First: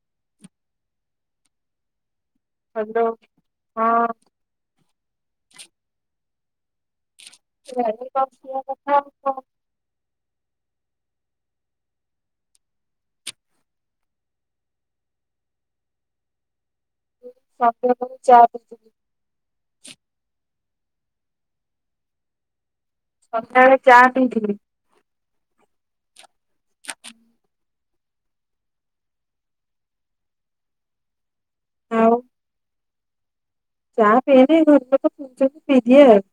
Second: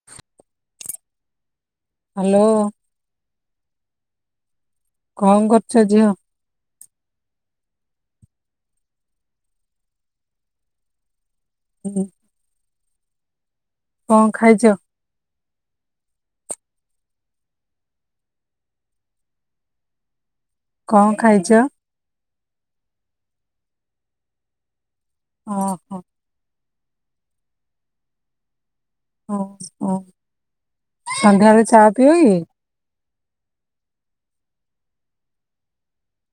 [inaudible] Hello. Hello ହଁ। କଣ କରୁଛ ଝିଅ? ଘରେ ବସିବା କଥା ଆଉ କଣ। ହୁଁ। କଣ ଖାଇଚ? ସନ୍ଧ୍ୟାବେଳେ ଚା ପିଇଥିଲି। କଣ ଖାଇଚ? ସନ୍ଧ୍ୟାବେଳେ ଚା ପିଇଥିଲି। ଓହୋ। ହଁ ହଁ ସନ୍ଧ୍ୟବେଳେ ଚା ପିଅ ଆଉ କି? ଚା ପିଏନି ଘର ଲୋକ ପିଉଛନ୍ତି ପିଇଦିଏ ଆଉ।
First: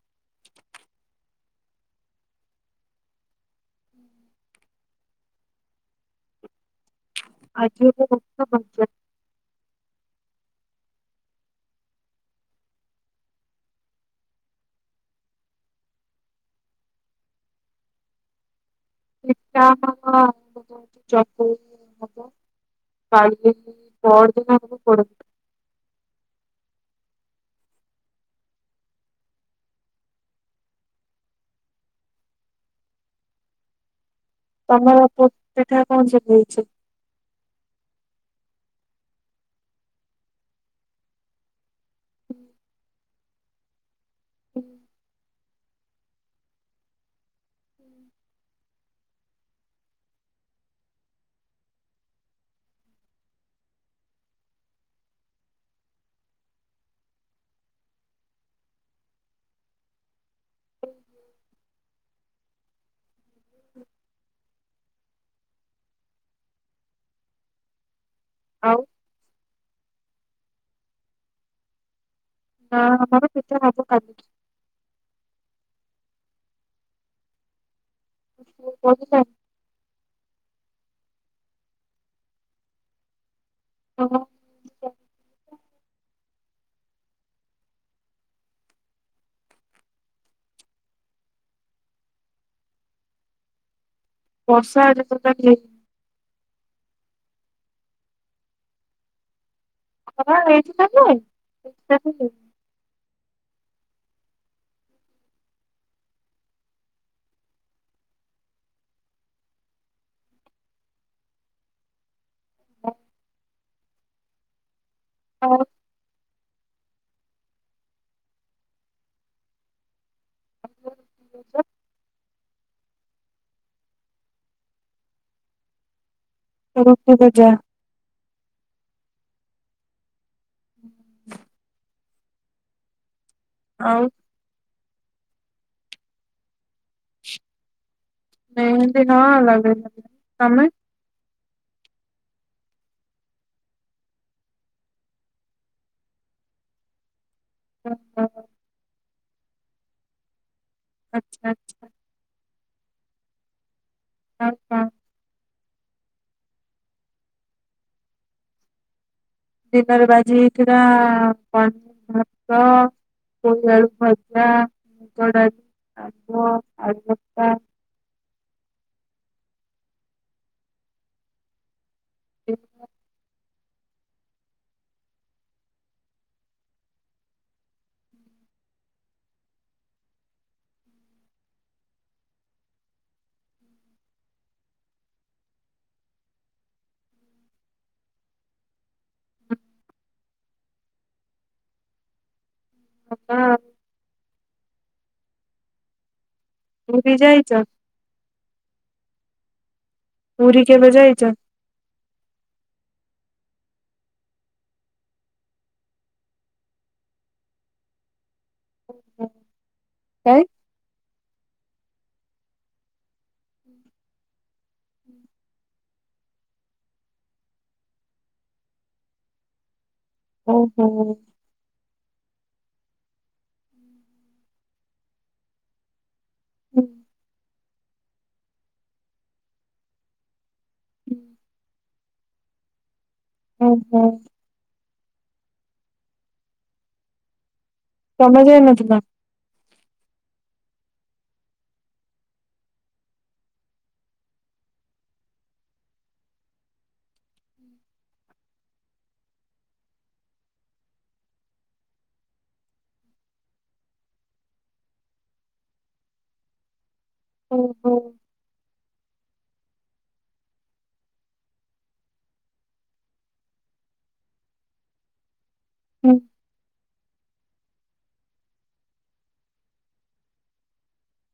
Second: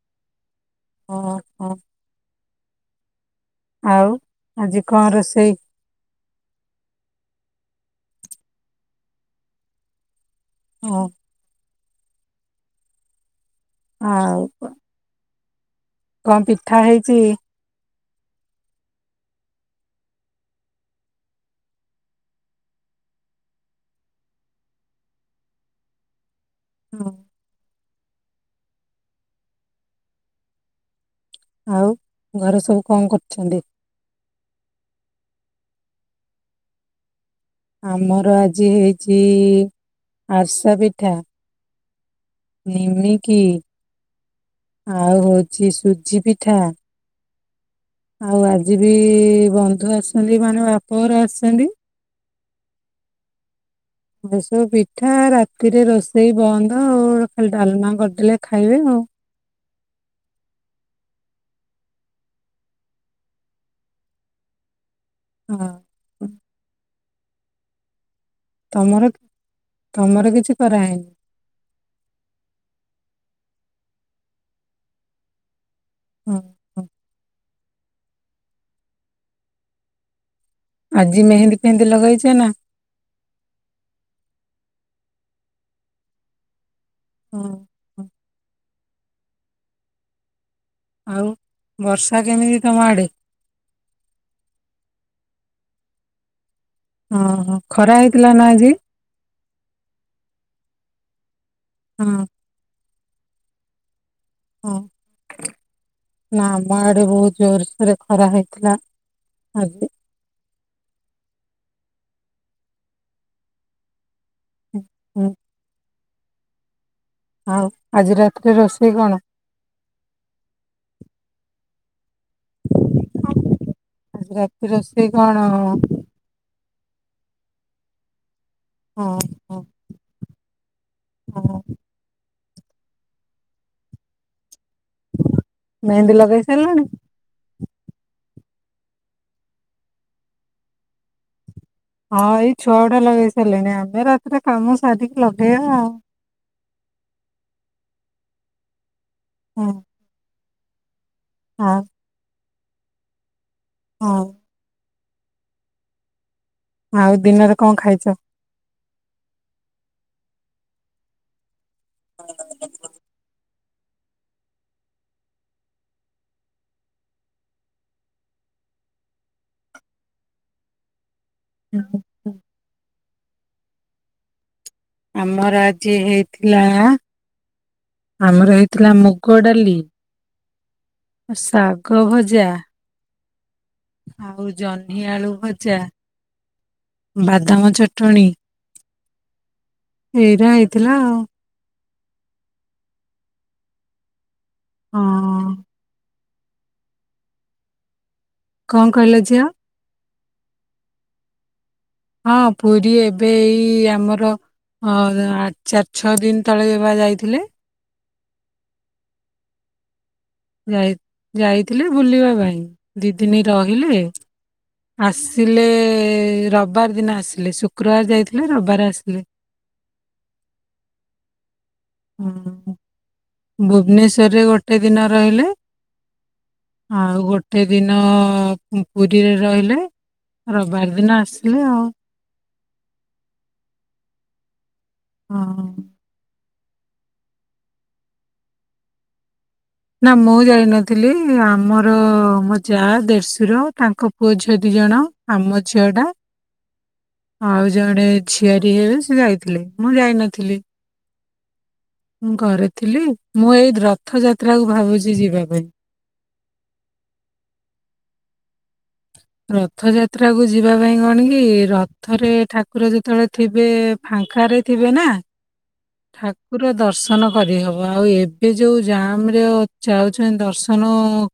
ହଁ। ଆଉ ଆଜି କଣ ରୋଷେଇ? ଆଜି ବୁଟ [unintelligible] ଓଃ। ଆଉ କଣ? କଣ ପିଠା ହେଇଚି? ପିଠା ହବଚକୁଳି ପିଠା ହବ। ପାଞ୍ଚ ଦିନ ପହରଦିନ ହବ ପୋଡ଼ପିଠା। ହଁ। ଆଉ ଘରେ ସବୁ କଣ କରୁଛନ୍ତି। ତମର ସେ ପିଠା କଣ ସବୁ ହେଇଛି। ଆମର ଆଜି ହେଇଛି ଆରସା ପିଠା। ନିମିକି ଆଉ ହଉଛି ସୁଜି ପିଠା। ଆଉ ଆଜି ବି ବନ୍ଧୁ ଆସିଛନ୍ତି ମାନେ ବାପଘର ଆସିଛନ୍ତି। ଏ ସବୁ ପିଠା ରାତିରେ ରୋଷେଇ ବନ୍ଦ ଆଉ ଖାଲି ଡାଲମା କରିଦେଲେ ଖାଇବେ ଆଉ। ହଁ। ଆଉ ତମର ତମର କିଛି କରାହେଇନି। ନା ଆମର ପିଠା ହବ କାଲିକି। ହଁ। ହଁ ତମ ପୁଅ ପଡ଼ିଲାଣି। ଆଜି ମେହେନ୍ଦୀ ଫେହେନ୍ଦି ଲଗେଇଛ ନା। ଓହୋ। ହଁ। ହଁ ଆଉ ବର୍ଷା କେମିତି ତମ ଆଡେ। ବର୍ଷା ଆଜି ଏତେ ଟାବି ହେଇନି। ଓହୋ ଖରା ହେଇଥିଲା ନା ଆଜି‌। ଖରାପ ହେଇଥିଲା ଏତେ ବି ହଁ ନୁହେଁ। ହଁ। ନା ଆମ ଆଡେ ବହୁତ ଜୋରସୋରେ ଖରା ହେଇଥିଲା ଆଜି। ହ। ହଁ ହୁଁ। ହଉ। ଆଉ ଆଜି ରାତିରେ ରୋଷେଇ କଣ‌। ରହୁଛି। ଆଜି ରାତି ରୋଷେଇ କଣ। ରୁଟି ଭଜା। ଓହୋ। ହୁଁ। ହଁ ଆଉ। ମେହେନ୍ଦୀ ଲଗେଇ ସାରିଲାଣି। ମେହେନ୍ଦି ନା ଲଗେଇ ସାରିଲିଣି ତମେ। ହଁ ଏଇ ଛୁଆ ଗୁଡା ଲଗେଇ ସାରିଲେଣି ଆମେ ରାତିରେ କାମ ସାରିକି ଲଗେଇବା ଆଉ। ହ ହ। ହଁ। ଆଚ୍ଛା ଆଛା। ଆଉ ହଁ। ଆଉ କଣ। ଆଉ ଦିନରେ କଣ ଖାଇଛ। ଦିନରେ ବା ଆଜି ହେଇଥିଲା କଣତ ଭାତ। ପୋଇଆଳୁ ଭଜା ମୁଗଡାଲି ଆମ୍ବ ଆଳୁଚକଟା। ଓହୋ। ତୁମର। ଆମର ଆଜି ହେଇଥିଲା ଆମର ହେଇଥିଲା ମୁଗ ଡାଲି। ଶାଗ ଭଜା। ଆଉ ଜହ୍ନି ଆଳୁ ଭଜା। ବାଦାମ ଚଟଣୀ ଏଇଗୁରା ହେଇଥିଲା ଆଉ। ବଢିଆ ଆଉ। ହଁ। ପୁରୀ ଯାଇଚ? କଁ କହିଲ ଝିଅ? ପୁରୀ କେବେ ଯାଇଚ? ହଁ ପୁରୀ ଏବେ ଏଇ ଆମର ହ ଆ ଚାରି ଛଅ ଦିନ ତଳେ ଇଏ ବା ଯାଇଥିଲେ। କାଇଁ? ଯାଇ ଯାଇଥିଲେ ବୁଲିବା ପାଇଁ ଦି ଦିନି ରହିଲେ ଆସିଲେ ରବିବାର ଦିନ ଆସିଲେ, ଶୁକ୍ରବାର ଯାଇଥିଲେ ରବିବାର ଆସିଲେ। ଓହୋ। ହୁଁ ଭୁବନେଶ୍ୱରରେ ଗୋଟେ ଦିନ ରହିଲେ। ଆଉ ଗୋ ଗୋଟେ ଦିନ ପୁରୀରେ ରହିଲେ, ରବିବାର ଦିନ ଆସିଲେ ଆଉ। ଓହୋ। ହଁ। ତମେ ଯାଇ ନଥିଲ? ନା ମୁଁ ଯାଇ ନଥିଲି, ଆମର ମୋ ଯା, ଦେଢଶୂର ତାଙ୍କ ପୁଅ ଝିଅ ଦି ଜଣ। ଆମ ଝିଅଟା। [inaudible] ଆଉ ଜଣେ ଝିଆରୀ ହେବେ ସେ ଯାଇଥିଲେ, ମୁଁ ଯାଇନଥିଲି। ମୁଁ ଘରେ ଥିଲି, ମୁଁ ଏଇ ରଥଯାତ୍ରାକୁ ଭାବୁଚି ଯିବା ପାଇଁ। ଓହୋ। ରଥଯାତ୍ରାକୁ ଯିବା ପାଇଁ କଣ କି, ରଥରେ ଠାକୁର ଯେତେବେଳେ ଥିବେ ଫାଙ୍କାରେ ଥିବେ ନା, ହୁଁ ଠାକୁର ଦର୍ଶ ଦର୍ଶନ କରିହବ, ଆଉ ଏବେ ଯୋଉ ଜାମରେ ଅ ଯାଉଛନ୍ତି ଦର୍ଶନ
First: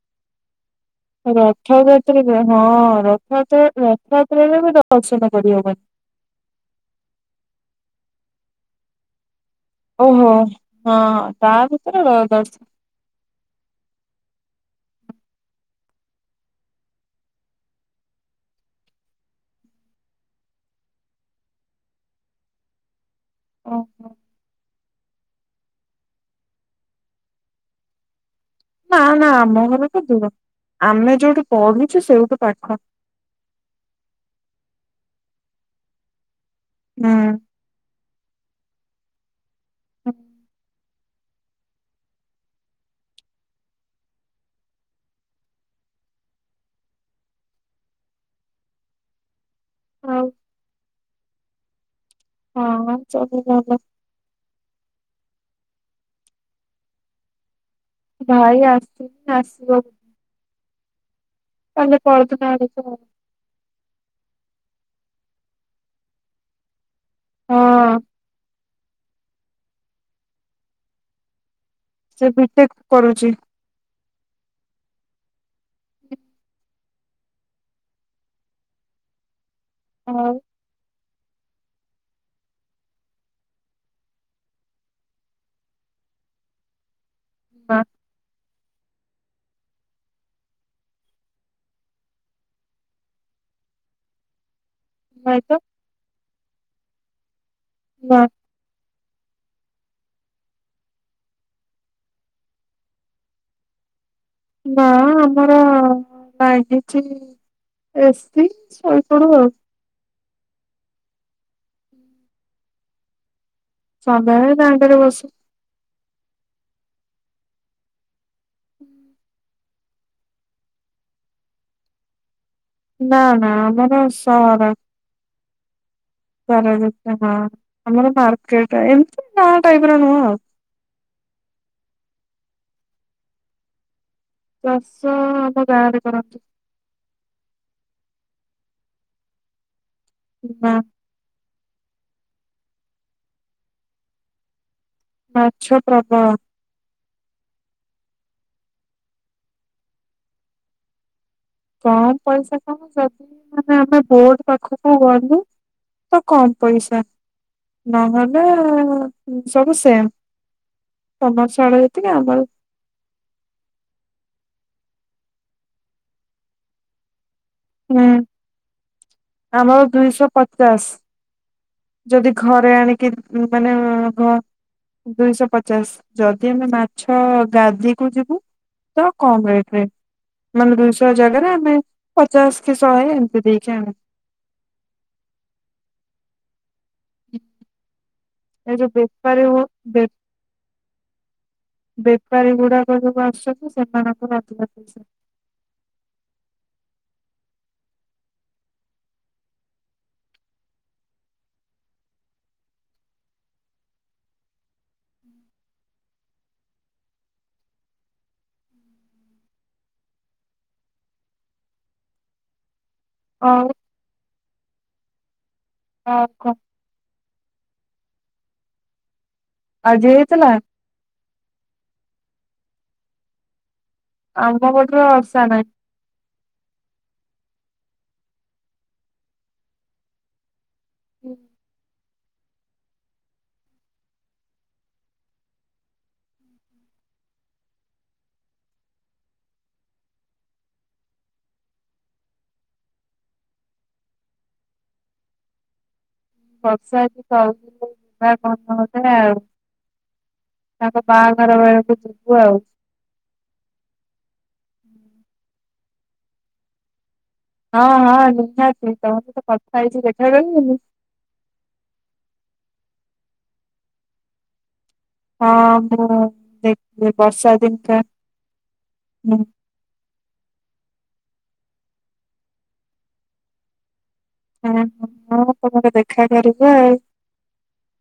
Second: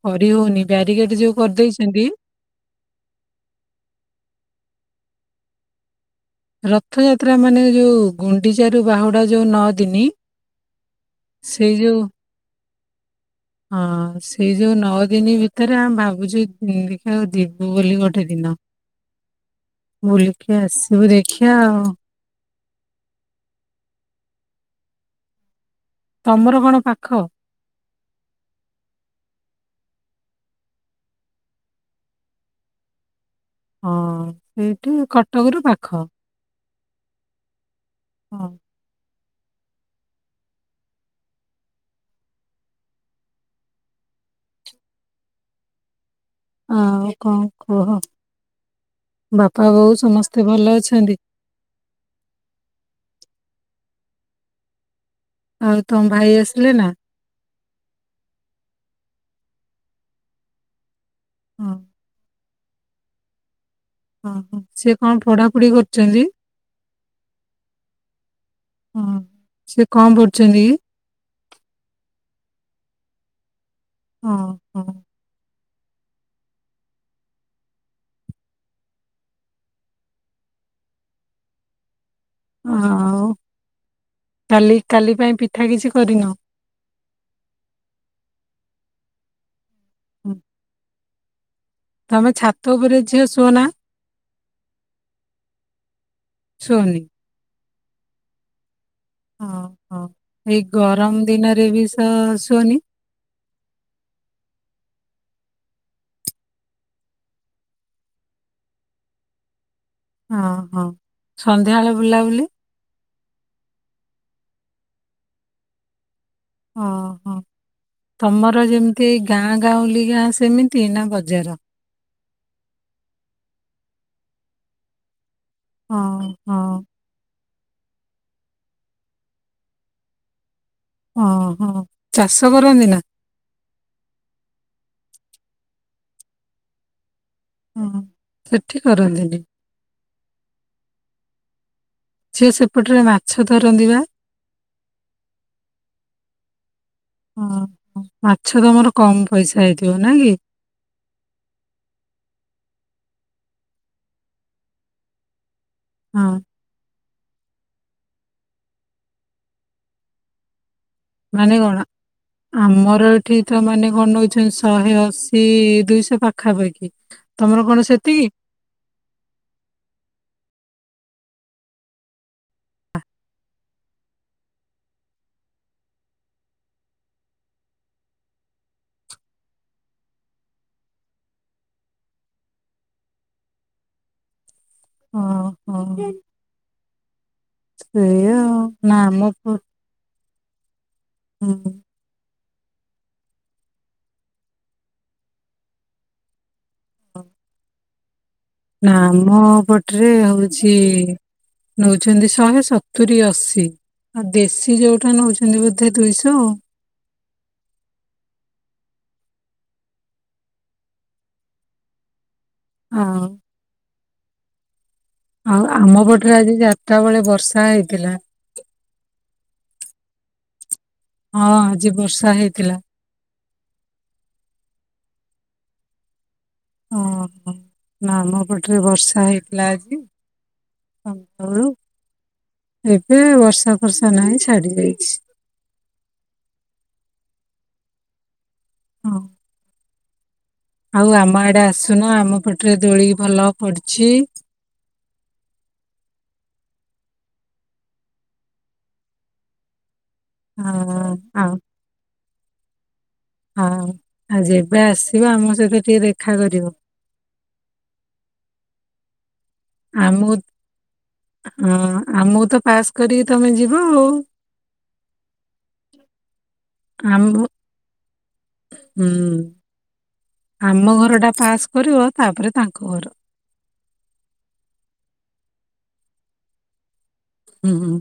କରିହଉନି ବ୍ୟାରିକେଡ ଯୋଉ କରିଦେଇଛନ୍ତି ରଥଯାତ୍ରାରେ ହଁ ରଥଯାତ୍ରା ରଥଯାତ୍ରାରେ ବି ଦର୍ଶନ କରିହବନି। ରଥଯାତ୍ରା ମାନେ ଯୋଉ ଗୁଣ୍ଡିଚାରୁ ବାହୁଡା ଯୋଉ ନ ଓହୋ ହଁ ତା ଯୋଉ ଭିତରେ ଦର୍ଶ ହଁ ସେଇ ଯୋଉ ନଅ ଦିନି ଭିତେରେ ଆମ ଭାବୁଚୁ ଉଁ ଦେଖିବାକୁ ଯିବୁ ବୋଲି ଗୋଟେ ଦିନ। [inaudible] ବୁଲିକି ଆସିବୁ ଦେଖିଆ ଆଉ। ଓହୋ। ତମର କଣ ପାଖ? ନା ନା ଆମ ଘର ତ ଦୂର, ଆମେ ଯୋଉଠି ପଢୁଛୁ ସେଇଠୁ ପାଖ। ହଁ ସେଇଠି କଟକରୁ ପାଖ। ହୁଁ। ହଁ। [unintelligible] ଆଉ କଁ କୁହ ବାପା ବୋଉ ଆଉ ସମସ୍ତେ ଭଲ ଅଛନ୍ତି? ଓହୋ [unintelligible] ଭଲ। ଆଉ ତମ ଭାଇ ଆସିଲେ ନା? ଭାଇ ଆସିନି ଆସିବ। ହଁ ତାଙ୍କ କୋଳଥ [unintelligible] ଓହୋ ସିଏ କଁ ପଢାପଢି କରୁଚନ୍ତି? ହଁ। ହଁ ସେ କଁ ପଢୁଚନ୍ତି କି? ସେ ବି ଟେକ କରୁଚି। ହଁ, ହଁ। ଆଉ ଆଉ, କାଲି କାଲି ପାଇଁ ପିଠା କିଛି କରିନ? ହଁ। ହୁଁ। ତମେ ଛାତ ଉପରେ ଝିଅ ଶୁଅନା। ନାଇଁ ତ। ସୁଅନି! ନା। ଅଁ ହଁ ଏଇ ଗରମ ଦିନରେ ବି ସ ଶୁଅନି। ନା ଆମର ଲାଗିଛି। ଏସି ସୋଇ ପଡୁ ଆଉ। ହଁ, ହଁ ସନ୍ଧ୍ୟାବେଳେ ବୁଲାବୁଲି। ସାନ୍ଧ୍ୟବେଳେ ଦାଣ୍ଡ ରେ ବସୁ। ଓହୋ ତମର ଯେମିତି ଏଇ ଗାଁ ଗାଉଁଲିିକା ସେମିତି ନା ବଜାର। ନା ନା ଆମର ସହର ସାର ହଁ ଆମର ମାର୍କେଟ ଏମିତି ଗାଁ ଟାଇପ ର ନୁହଁ ଆଉ। ଓହୋ ଚାଷ କରନ୍ତି ନା। ଚାଷ ଆମ ଗାଁ ରେ କରନ୍ତି। ହୁଁ ସେଠି କରନ୍ତିନି। ବା ସିଏ ସେପଟରେ ମାଛ ଧରନ୍ତି ବା। ମାଛ ପ୍ରବଳ। ଓ ହ ମାଛ ତମର କମ ପଇସା ହେଇଥିବ ନା କି? କମ ପଇସା କ'ଣ ଯଦି ମାନେ ଆମେ ବୋଟ ପାଖକୁ ଗଲୁ ତ ହଁ କମ ପଇସା ନହେଲେ ସବୁ ସେମ୍। ତମର ମାନେ ସାଢେ କ'ଣ ଯେତିକି ଆମର ଆମର ଏଠି ତ ମାନେ କ'ଣ ଦଉଛନ୍ତି? ଶହେ ଅଶୀ ଦୁଇଶ ପାଖାପାଖି। ତମର କ'ଣ ହୁଁ ସେତିକି? ଆମର ଦୁଇଶ ପଚାଶ। ଯଦି ଘରେ ଆଣିକି ମାନେ ଘ ଦୁଇଶ ପଚାଶ ଯଦି ଆମେ ମାଛ ଗାଧିକୁ ଯିବୁ ତ କମ ରେଟ ରେ। ମାନେ ଦୁଇଶ ଜାଗାରେ ଆମେ ପଚାଶ କି ଶହେ ଏମିତି ଦେଇକି ଆଣୁ। ହଁ ହଁ ସେୟା। ଏ ଯେଉ ବେପାରୀ ହ ବେପ ହୁଁ ହୁଁ। ବେପାରୀ ଗୁଡାକ ଯୋଉ ଆସୁଛନ୍ତି। ସେମାନଙ୍କ ପାଖରେ। ହ। ନା ଆମ ପଟରେ ହଉଛି। ନେଉଛନ୍ତି ଶହେ ସତୁରି ଅଶୀ। ଆଉ ଦେଶୀ ଯୋଉଟା ନଉଛନ୍ତି ବୋଧେ ଦୁଇଶ। ହଁ। ହଉ। ଆଉ ଆମ ଆଉ ପଟରେ ଆଜି କଣ ଚାରିଟା ବେଳେ ବର୍ଷା ହେଇଥିଲା। ଆଜି ହେଇଥିଲା? ହଁ ଆଜି ବର୍ଷା ହେଇଥିଲା। ଆମ୍ବ ପଠର ବର୍ଷା ନାଇ। ଓହୋ ନା ଆମ ପଟରେ ବର୍ଷା ହେଇଥିଲା ଆଜି। ଘଣ୍ଟ ଅଳୁ ଏବେ ବର୍ଷା ଫର୍ଷା ନାହିଁ ଛାଡି ଯାଇଚି। ହଁ। ଆଉ ଆମ ଆଡେ ଆସୁନ ଆମ ପଟରେ ଦୋଳିି ଭଲ ପଡିଛି। ବର୍ଷା [unintelligible] ଆ ତାଙ୍କ ଆଉ ବାହାଘର ବେଳକୁ ଯିବୁ ଆଉ। ହଁ ଆଉ ଯେବେ ଆସିବ ଆମ ସହିତ ଟିକେ ଦେଖା କରିବ। ହଁ ହଁ ନିହାତି ତମକୁ ତ କଥା ହେଇଛି ଦେଖା ଆମକୁ କରିବିନି। ହଁ ଆଉମକୁ ତ ପାସ୍ କରିକି ତମେ ଯିବ ଆଉ। ହଁ ମୁଁ ଦେଖି ଆମ ବର୍ଷା ଦିନକା ହୁଁ ଆମ ଘରଟା ପାସ୍ କରିବ ତାପରେ ତାଙ୍କ ଘର। ହଁ ହଁ ହଁ ତମର ଦେଖା କରିବି ଆଉ ହୁଁ ହୁଁ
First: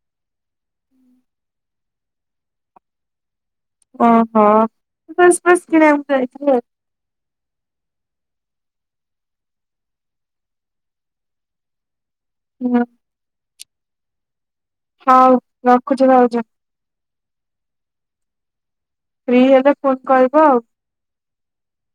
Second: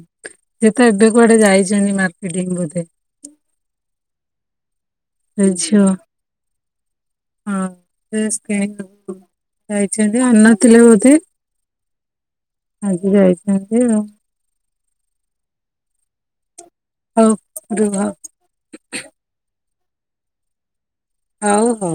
ସେ ତ ଏବେ କୁଆଡେ ଯାଇଛନ୍ତି ମାର୍କେଟିଂ ବୋଧେ। ଓହୋ ବାସ ସେ ବାସ ଝିଅ। କିଣଆକୁ ଯାଇଥିବେ। ହଁ ଡେସ କିଣିଆ କୁ। ଯାଇଛନ୍ତି ଅନ ଥିଲେ ବୋଧେ ଆଉ। ଆଜି ଯାଇଛନ୍ତି ଆଉ। ହଉ ରଖୁଛି ଭାଉଜ। ହଉ ରୁହ। ଫ୍ରି ହେଲେ ଫୋନ୍ କରିଵ ଆଉ। ହଉ ହଉ।